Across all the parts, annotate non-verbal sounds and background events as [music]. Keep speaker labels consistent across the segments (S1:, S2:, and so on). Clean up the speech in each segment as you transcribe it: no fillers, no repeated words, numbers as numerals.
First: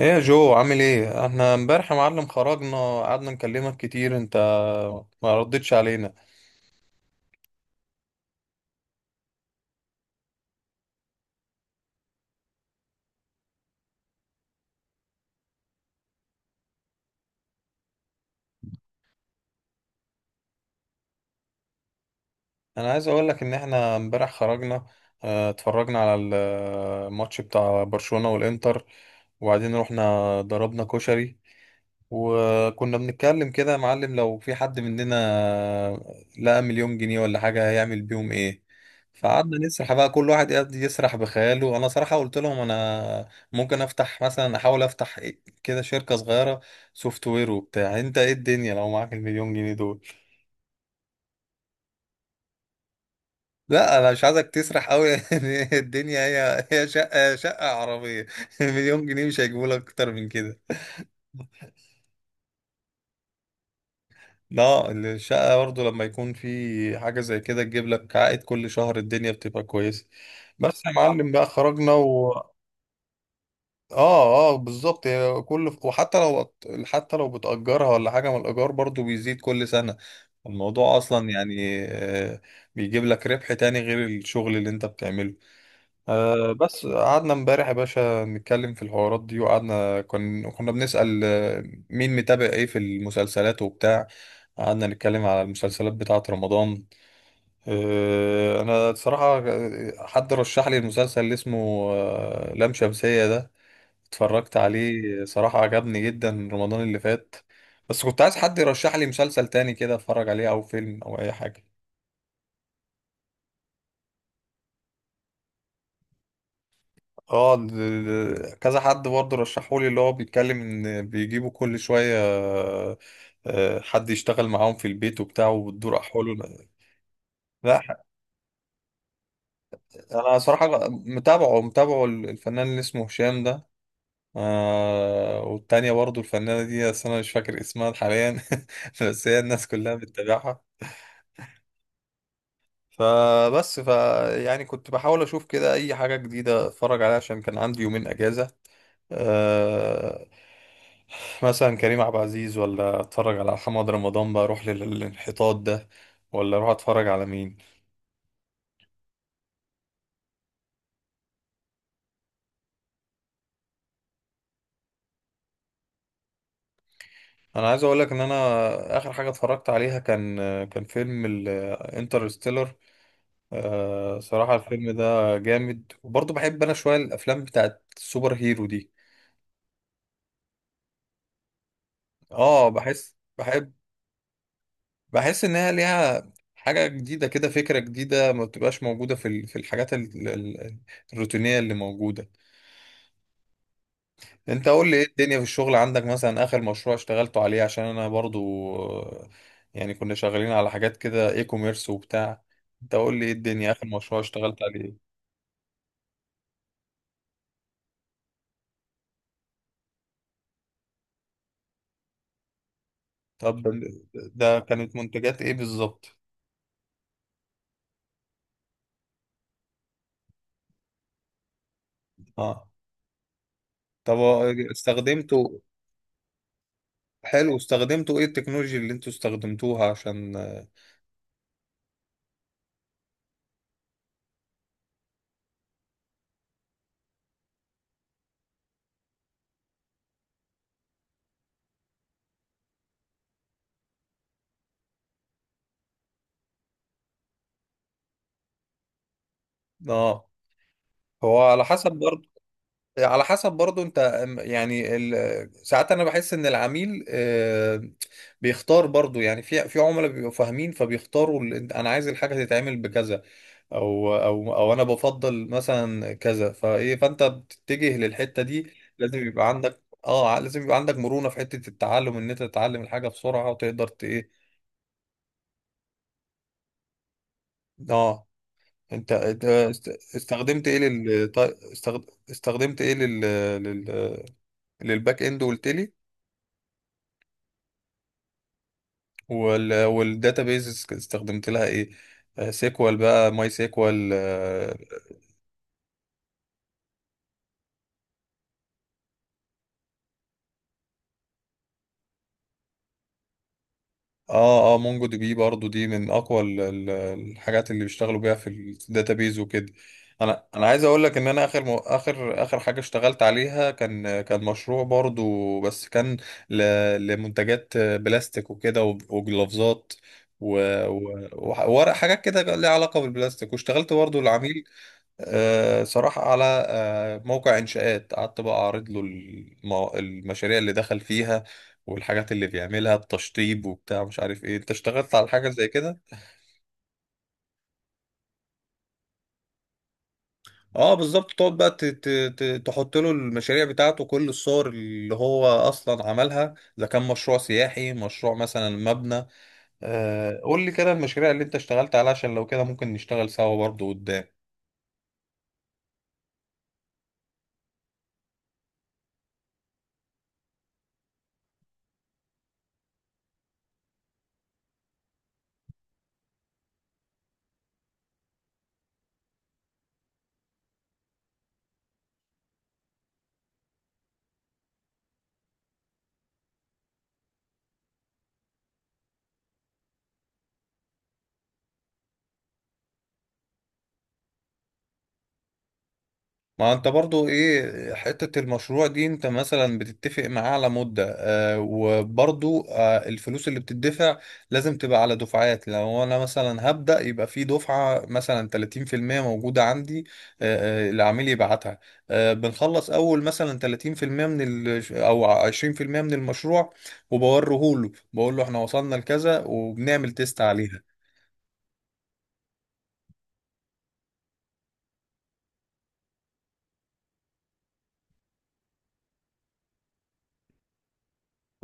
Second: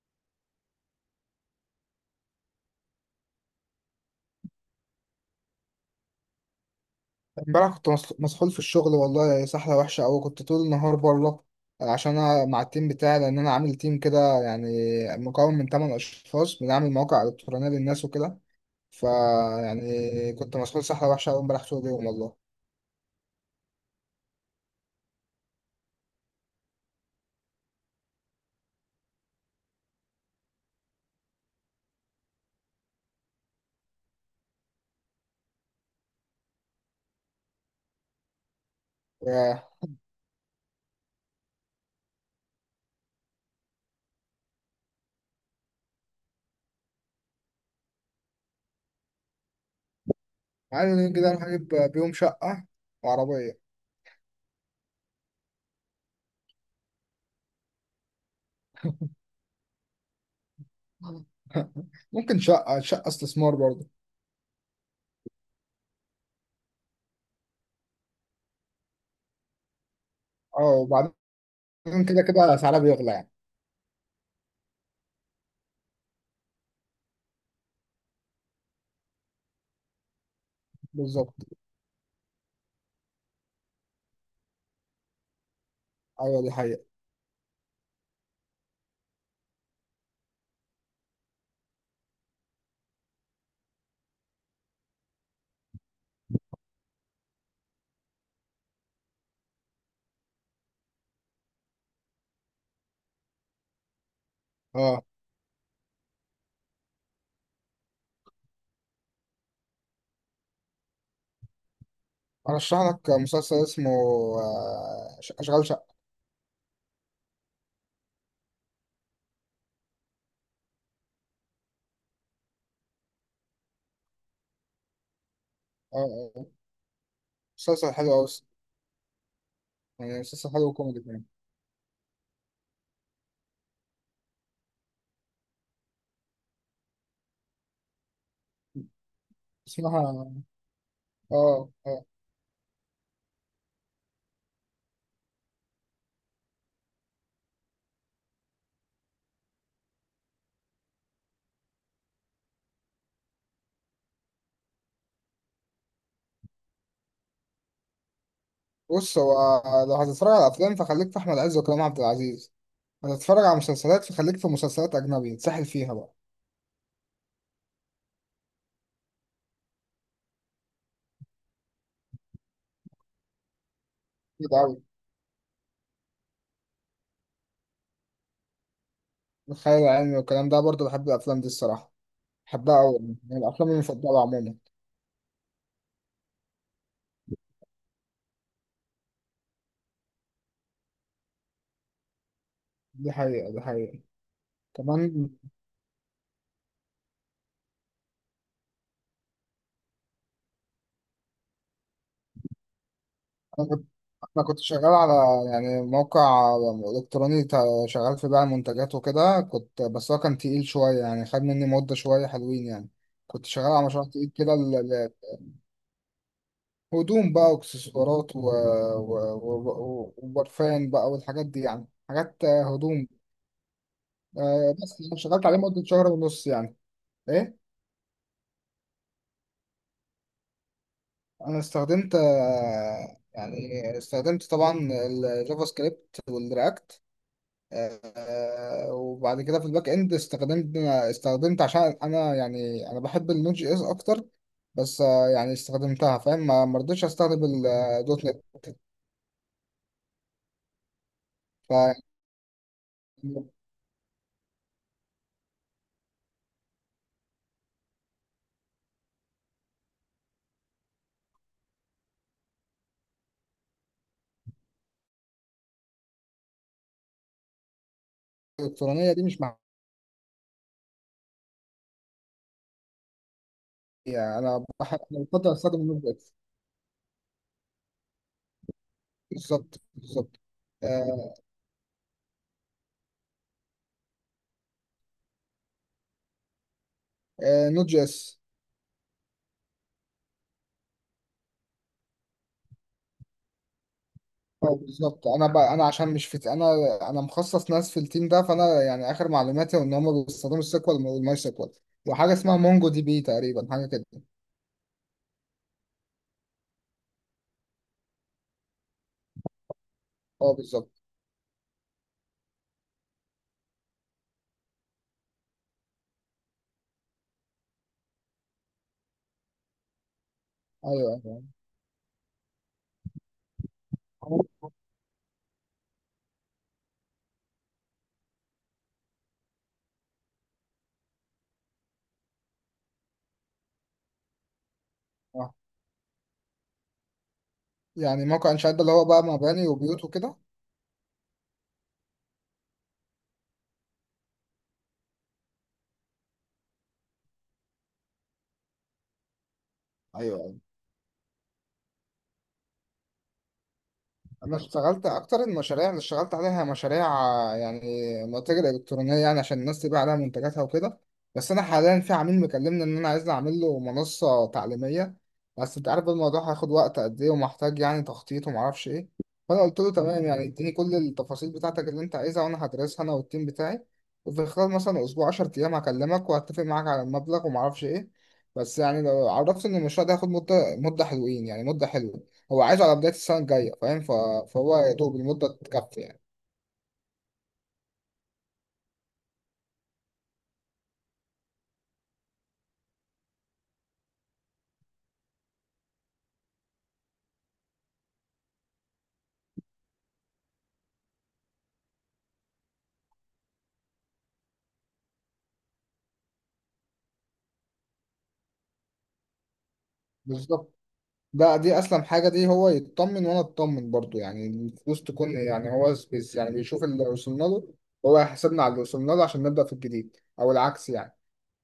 S1: ايه يا جو؟ عامل ايه؟ احنا امبارح يا معلم خرجنا، قعدنا نكلمك كتير انت ما ردتش علينا.
S2: امبارح كنت مسحول في الشغل، والله سحلة وحشة أوي. كنت طول النهار بره عشان أنا مع التيم بتاعي، لأن أنا عامل تيم كده، يعني مكون من تمن أشخاص بنعمل مواقع إلكترونية للناس وكده. فيعني كنت مسحول سحلة وحشة أوي امبارح طول اليوم والله.
S1: انا عايز اقول لك ان احنا امبارح خرجنا، اتفرجنا على الماتش بتاع برشلونة والانتر، وبعدين رحنا ضربنا كشري، وكنا بنتكلم كده يا معلم لو في حد مننا لقى مليون جنيه ولا حاجة هيعمل بيهم ايه. فقعدنا
S2: ياه،
S1: نسرح بقى، كل واحد قاعد يسرح بخياله. انا صراحة قلت لهم انا ممكن افتح مثلا، احاول افتح كده شركة صغيرة سوفت وير وبتاع. انت ايه الدنيا لو معاك المليون جنيه دول؟
S2: عايز كده أروح أجيب بيهم شقة وعربية.
S1: لا انا مش عايزك تسرح قوي [laughs] يعني الدنيا هي شقة، شقة عربية [laughs] مليون جنيه مش هيجيبوا لك اكتر من كده.
S2: ممكن شقة استثمار برضه.
S1: لا الشقة برضه لما يكون في حاجة زي كده تجيب لك عائد كل شهر الدنيا بتبقى كويسة.
S2: أه،
S1: بس يا معلم
S2: وبعدين
S1: بقى خرجنا
S2: كده
S1: و
S2: كده سعرها بيغلى يعني.
S1: اه بالظبط، هي كل وحتى لو، حتى لو بتأجرها ولا حاجة من الإيجار برضه بيزيد كل سنة. الموضوع أصلا
S2: بالظبط.
S1: يعني بيجيب لك ربح تاني غير الشغل اللي أنت بتعمله.
S2: أيوه دي
S1: أه،
S2: حقيقة.
S1: بس قعدنا امبارح يا باشا نتكلم في الحوارات دي، وقعدنا كنا بنسأل مين متابع ايه في المسلسلات وبتاع. قعدنا نتكلم على المسلسلات بتاعة رمضان. أه، انا صراحة حد رشح لي المسلسل اللي اسمه لام شمسية ده، اتفرجت
S2: أه،
S1: عليه صراحة عجبني جدا رمضان اللي فات. بس كنت عايز حد يرشح لي مسلسل تاني كده اتفرج عليه او فيلم او اي حاجة.
S2: أرشح لك مسلسل اسمه أشغال شقة.
S1: اه كذا حد برضه رشحولي، اللي هو بيتكلم ان بيجيبوا كل شوية حد يشتغل معاهم في البيت وبتاع وبتدور
S2: اه،
S1: احواله.
S2: آه.
S1: لا
S2: مسلسل
S1: ح-
S2: حلو أوي الصراحة. يعني
S1: انا
S2: مسلسل حلو
S1: صراحة
S2: وكوميدي كمان.
S1: متابعه الفنان اللي اسمه هشام ده، آه، والتانية برضه الفنانة دي بس انا مش فاكر اسمها حاليا [laughs] بس هي الناس كلها
S2: اسمها.
S1: بتتابعها.
S2: اه اه.
S1: فبس ف يعني كنت بحاول اشوف كده اي حاجه جديده اتفرج عليها عشان كان عندي 2 يومين اجازه. أه، مثلا كريم عبد العزيز، ولا اتفرج على محمد رمضان بقى اروح للانحطاط ده، ولا اروح اتفرج على مين؟
S2: بص، هو لو هتتفرج على أفلام فخليك في أحمد عز وكريم عبد العزيز. هتتفرج على مسلسلات فخليك في مسلسلات أجنبي تسحل فيها بقى.
S1: انا عايز اقول لك ان انا اخر حاجه اتفرجت عليها كان، كان فيلم الانترستيلر. أه صراحه
S2: كده أوي،
S1: الفيلم ده جامد، وبرضه بحب انا شويه الافلام بتاعت السوبر هيرو دي.
S2: الخيال العلمي والكلام ده برضه بحب الأفلام دي الصراحة.
S1: اه
S2: بحبها أوي، يعني
S1: بحس
S2: من الأفلام
S1: بحب
S2: المفضلة عموما.
S1: بحس ان هي ليها حاجه جديده كده، فكره جديده ما بتبقاش موجوده في في الحاجات الروتينيه اللي موجوده.
S2: دي حقيقة دي حقيقة.
S1: انت قول لي ايه
S2: كمان
S1: الدنيا في الشغل عندك؟ مثلا اخر مشروع اشتغلته عليه، عشان انا برضو آه، يعني كنا شغالين على حاجات كده اي كوميرس وبتاع. انت قول لي ايه الدنيا
S2: أنا،
S1: اخر مشروع
S2: انا
S1: اشتغلت
S2: شغال على
S1: عليه؟
S2: يعني موقع الكتروني، شغال في بيع منتجات وكده كنت، بس هو كان تقيل شويه، يعني خد مني مده شويه حلوين يعني. كنت
S1: طب
S2: شغال على مشروع
S1: ده،
S2: تقيل كده
S1: ده كانت منتجات ايه بالظبط؟
S2: هدوم بقى واكسسوارات وبرفان بقى والحاجات دي، يعني حاجات
S1: اه
S2: هدوم.
S1: طب
S2: بس أنا شغلت عليه
S1: استخدمته،
S2: مده شهر ونص يعني.
S1: حلو،
S2: ايه،
S1: استخدمتوا ايه التكنولوجيا اللي انتوا استخدمتوها عشان؟
S2: انا استخدمت يعني استخدمت طبعا الجافا سكريبت والرياكت. وبعد كده في الباك اند استخدمت عشان انا، يعني انا بحب النوت جي اس اكتر. بس يعني استخدمتها فاهم، ما رضيتش استخدم الدوت نت.
S1: اه هو على حسب برضه، على حسب برضو انت يعني ساعات انا بحس ان العميل بيختار برضو. يعني في، في عملاء بيبقوا فاهمين فبيختاروا انا عايز الحاجه تتعمل بكذا، او او انا بفضل مثلا كذا، فايه فانت بتتجه للحته دي.
S2: فالالكترونيه دي
S1: لازم
S2: مش
S1: يبقى عندك لازم يبقى عندك مرونه في حته التعلم ان انت تتعلم الحاجه بسرعه وتقدر
S2: معايا.
S1: ايه.
S2: انا بحب، أنا بفضل استخدم النوت جي اس.
S1: اه انت انت
S2: بالظبط
S1: است-
S2: بالظبط.
S1: استخدمت ايه لل
S2: آه،
S1: طي- استخد- استخدمت ايه لل، لل- للباك اند قلت لي؟
S2: نوت جي اس.
S1: والداتابيز استخدمت لها ايه؟ آه، سيكوال بقى، ماي سيكوال،
S2: اه
S1: اه
S2: بالظبط. انا عشان مش في مخصص ناس في التيم ده، فانا يعني اخر معلوماتي ان هم بيستخدموا السيكوال والماي سيكوال. وحاجه اسمها مونجو دي بي، تقريبا حاجه كده.
S1: اه. آه، مونجو دي بي برضو دي من اقوى الحاجات اللي بيشتغلوا بيها في الداتابيز وكده. انا
S2: اه
S1: انا عايز
S2: بالظبط.
S1: اقول لك ان انا اخر م... اخر اخر حاجه اشتغلت عليها كان، كان مشروع برضو بس كان ل... لمنتجات بلاستيك وكده وجلافزات و... و...
S2: ايوه ايوه.
S1: وورق، حاجات كده ليها علاقه بالبلاستيك. واشتغلت برضو آه، العميل صراحة على موقع إنشاءات، قعدت بقى أعرض له المشاريع اللي دخل فيها والحاجات اللي بيعملها، التشطيب وبتاع مش عارف إيه. أنت اشتغلت على حاجة
S2: آه.
S1: زي كده؟
S2: يعني موقع انشاءات ده اللي هو بقى مباني وبيوت وكده.
S1: أه بالظبط، تقعد بقى تحط له المشاريع بتاعته، كل الصور اللي هو أصلا عملها، إذا كان مشروع سياحي، مشروع مثلا مبنى. قول
S2: ايوه،
S1: لي كده المشاريع اللي أنت اشتغلت عليها، عشان لو كده ممكن نشتغل سوا برضه قدام.
S2: انا اشتغلت اكتر المشاريع اللي اشتغلت عليها مشاريع يعني متاجر الكترونيه، يعني عشان الناس تبيع عليها منتجاتها وكده. بس انا حاليا في عميل مكلمني ان انا عايزني اعمل له منصه تعليميه. بس انت عارف الموضوع هياخد وقت قد ايه، ومحتاج يعني تخطيط ومعرفش ايه. فانا قلت له تمام، يعني اديني كل التفاصيل بتاعتك اللي انت عايزها، وانا هدرسها انا والتيم بتاعي. وفي خلال مثلا اسبوع، 10 ايام هكلمك وهتفق معاك على المبلغ ومعرفش ايه. بس يعني لو عرفت ان المشروع ده هياخد مده حلوين، يعني مده حلوه. هو عايزه على بداية السنة الجاية فاهم. فهو يا دوب المدة تكفي يعني.
S1: ما انت برضو ايه حتة المشروع دي؟ انت مثلا بتتفق معاه على مدة، آه، وبرضو آه الفلوس اللي بتدفع لازم تبقى على دفعات. لو انا مثلا هبدأ يبقى في دفعة مثلا 30% موجودة عندي، العميل يبعتها. آه بنخلص اول مثلا 30% من ال او 20% من المشروع، وبوريه له، بقول له احنا وصلنا لكذا، وبنعمل تيست
S2: بالظبط.
S1: عليها.
S2: دي أسلم حاجة، دي هو يطمن وأنا أطمن برضو. يعني الفلوس تكون، يعني هو بس يعني بيشوف اللي وصلنا له، هو يحاسبنا على اللي وصلنا له عشان نبدأ في الجديد، أو العكس يعني.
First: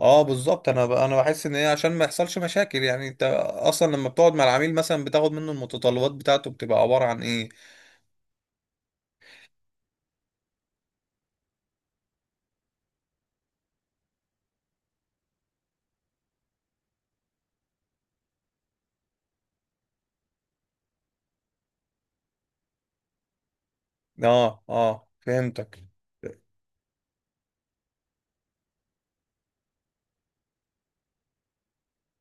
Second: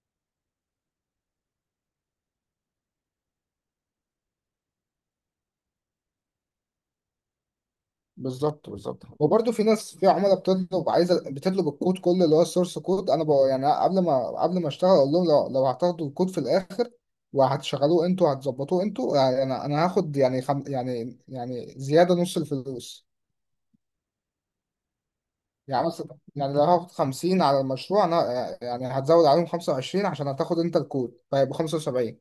S1: اه بالظبط. انا انا بحس ان هي عشان ما يحصلش مشاكل. يعني انت اصلا لما بتقعد مع العميل مثلا بتاخد منه المتطلبات بتاعته بتبقى عبارة عن ايه؟
S2: بالظبط بالظبط. وبرضه في ناس، في عملاء بتطلب، عايزه بتطلب الكود كله اللي هو السورس كود. انا بقى يعني قبل ما اشتغل اقول لهم، لو هتاخدوا الكود في الاخر وهتشغلوه انتوا وهتظبطوه انتوا، يعني انا هاخد يعني خم يعني يعني زياده نص الفلوس.
S1: اه فهمتك.
S2: يعني مثلا يعني لو هاخد 50 على المشروع انا، يعني هتزود عليهم 25 عشان هتاخد انت الكود، فيبقى 75.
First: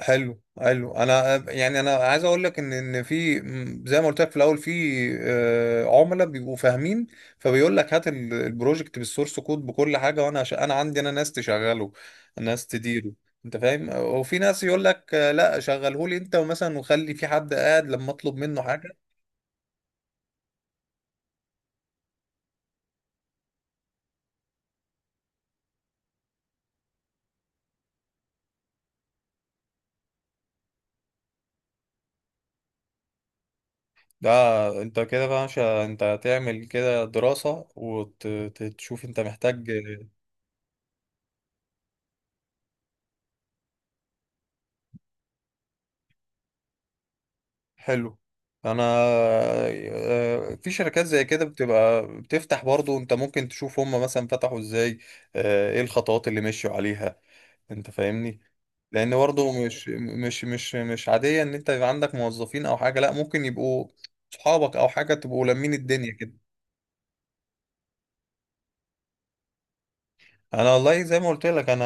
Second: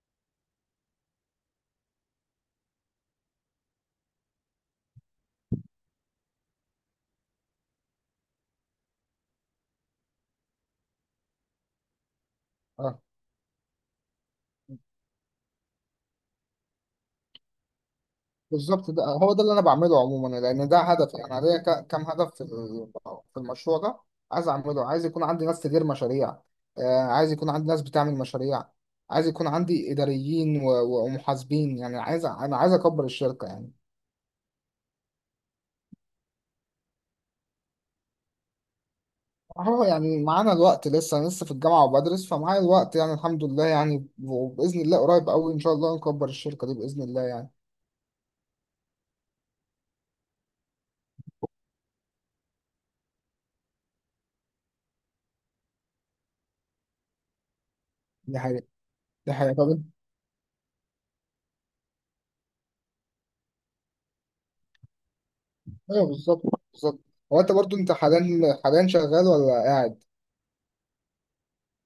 S1: حلو، انا يعني انا عايز اقول لك ان في م، زي ما قلت لك في الاول، في عملاء بيبقوا فاهمين، فبيقول لك هات البروجكت بالسورس كود بكل حاجه، وانا انا عندي انا ناس تشغله، ناس
S2: اه
S1: تديره، انت فاهم. وفي ناس يقول لك آه، لا شغله لي انت، ومثلا وخلي في حد قاعد لما اطلب منه.
S2: بالظبط، ده هو ده اللي انا بعمله عموما لان ده هدف. يعني انا ليا كام هدف في في المشروع ده، عايز اعمله. عايز يكون عندي ناس تدير مشاريع. عايز يكون عندي ناس بتعمل مشاريع. عايز يكون عندي اداريين ومحاسبين، يعني عايز انا عايز اكبر الشركة يعني.
S1: ده انت كده بقى مش انت هتعمل كده دراسة وتشوف انت محتاج.
S2: اهو يعني معانا الوقت لسه، انا لسه في الجامعه وبدرس، فمعايا الوقت يعني الحمد لله يعني. وباذن الله قريب قوي ان شاء الله نكبر الشركه دي باذن الله يعني.
S1: حلو، انا آه، في شركات زي كده بتبقى بتفتح برضو، انت ممكن تشوف هم مثلا فتحوا ازاي، ايه الخطوات اللي مشوا عليها. انت
S2: دي
S1: فاهمني؟
S2: حقيقه
S1: لان
S2: دي حقيقه.
S1: برضو
S2: طب انت
S1: مش عادية ان انت يبقى عندك موظفين او حاجة، لا، ممكن يبقوا صحابك او حاجة، تبقوا لمين؟
S2: [laughs] ايوه
S1: الدنيا كده.
S2: بالظبط. بالظبط. هو انت برضو انت حاليا، شغال ولا قاعد؟
S1: انا والله زي ما قلت لك انا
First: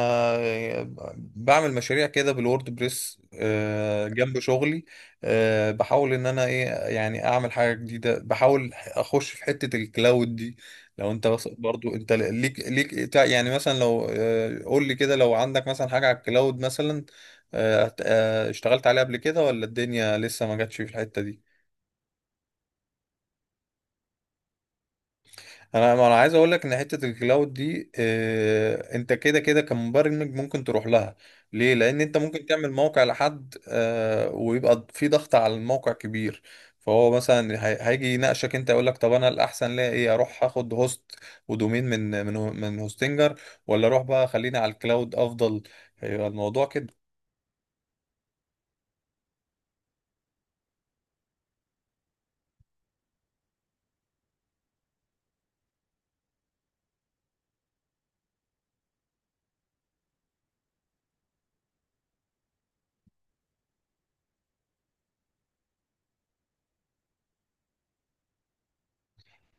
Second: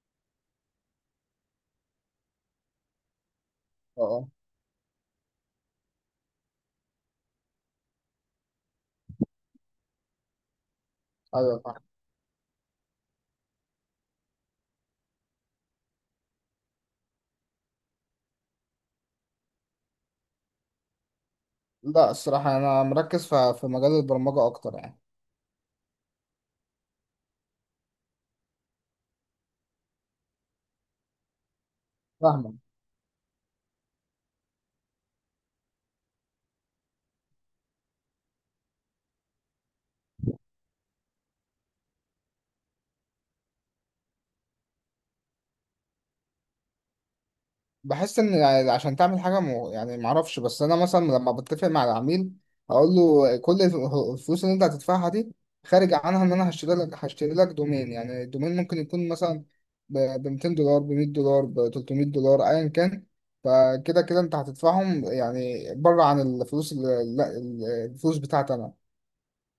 S1: بعمل مشاريع كده بالوورد بريس
S2: اه
S1: جنب شغلي. بحاول ان انا ايه، يعني اعمل حاجه جديده، بحاول اخش في حته الكلاود دي. لو انت
S2: اه،
S1: بس
S2: ايوه فاهم.
S1: برضو انت ليك يعني مثلا لو قول لي كده لو عندك مثلا حاجه على الكلاود مثلا، اشتغلت عليها قبل كده، ولا الدنيا لسه ما جاتش في الحته دي؟
S2: لا الصراحه انا مركز في مجال البرمجه اكتر يعني.
S1: انا ما انا عايز اقول لك ان حته الكلاود دي آه، انت كده كده كمبرمج ممكن تروح لها. ليه؟ لان انت ممكن
S2: فاهمك.
S1: تعمل موقع لحد آه، ويبقى في ضغط على الموقع كبير. فهو مثلا هيجي يناقشك انت، يقول لك طب انا الاحسن ليا ايه، اروح اخد هوست ودومين من هوستنجر، ولا اروح بقى خليني على الكلاود افضل؟ هيبقى الموضوع كده.
S2: بحس ان يعني عشان تعمل حاجه مو، يعني معرفش. بس انا مثلا لما بتفق مع العميل اقول له كل الفلوس اللي انت هتدفعها دي خارج عنها، ان انا هشتري لك دومين. يعني الدومين ممكن يكون مثلا ب $200، ب $100، ب $300، ايا كان. فكده كده انت هتدفعهم يعني بره عن الفلوس، اللي، لا، الفلوس بتاعتي انا.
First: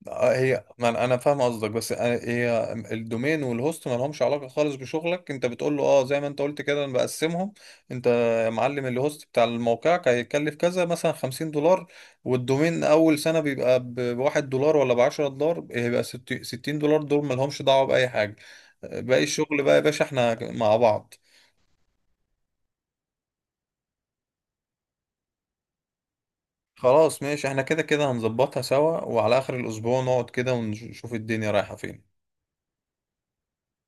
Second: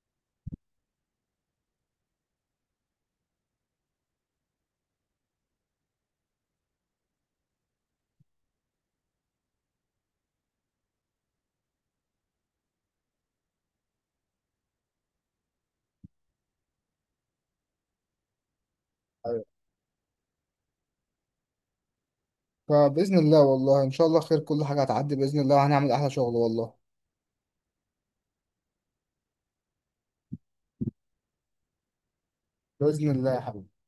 S1: آه، هي ما انا أنا فاهم قصدك بس هي الدومين والهوست ما لهمش علاقه خالص بشغلك، انت بتقول له اه زي ما انت قلت كده انا بقسمهم. انت يا معلم الهوست بتاع موقعك هيكلف كذا مثلا 50 دولار، والدومين اول سنه بيبقى بواحد دولار ولا ب 10 دولار، هيبقى 60 دولار، دول ما لهمش دعوه باي حاجه، باقي
S2: أيوة.
S1: الشغل بقى يا باشا احنا مع بعض.
S2: فباذن الله والله ان شاء الله خير، كل حاجه هتعدي باذن الله، وهنعمل احلى شغل والله.
S1: خلاص ماشي، احنا كده كده هنظبطها سوا، وعلى اخر الاسبوع نقعد كده ونشوف الدنيا رايحه فين.
S2: باذن الله يا حبيبي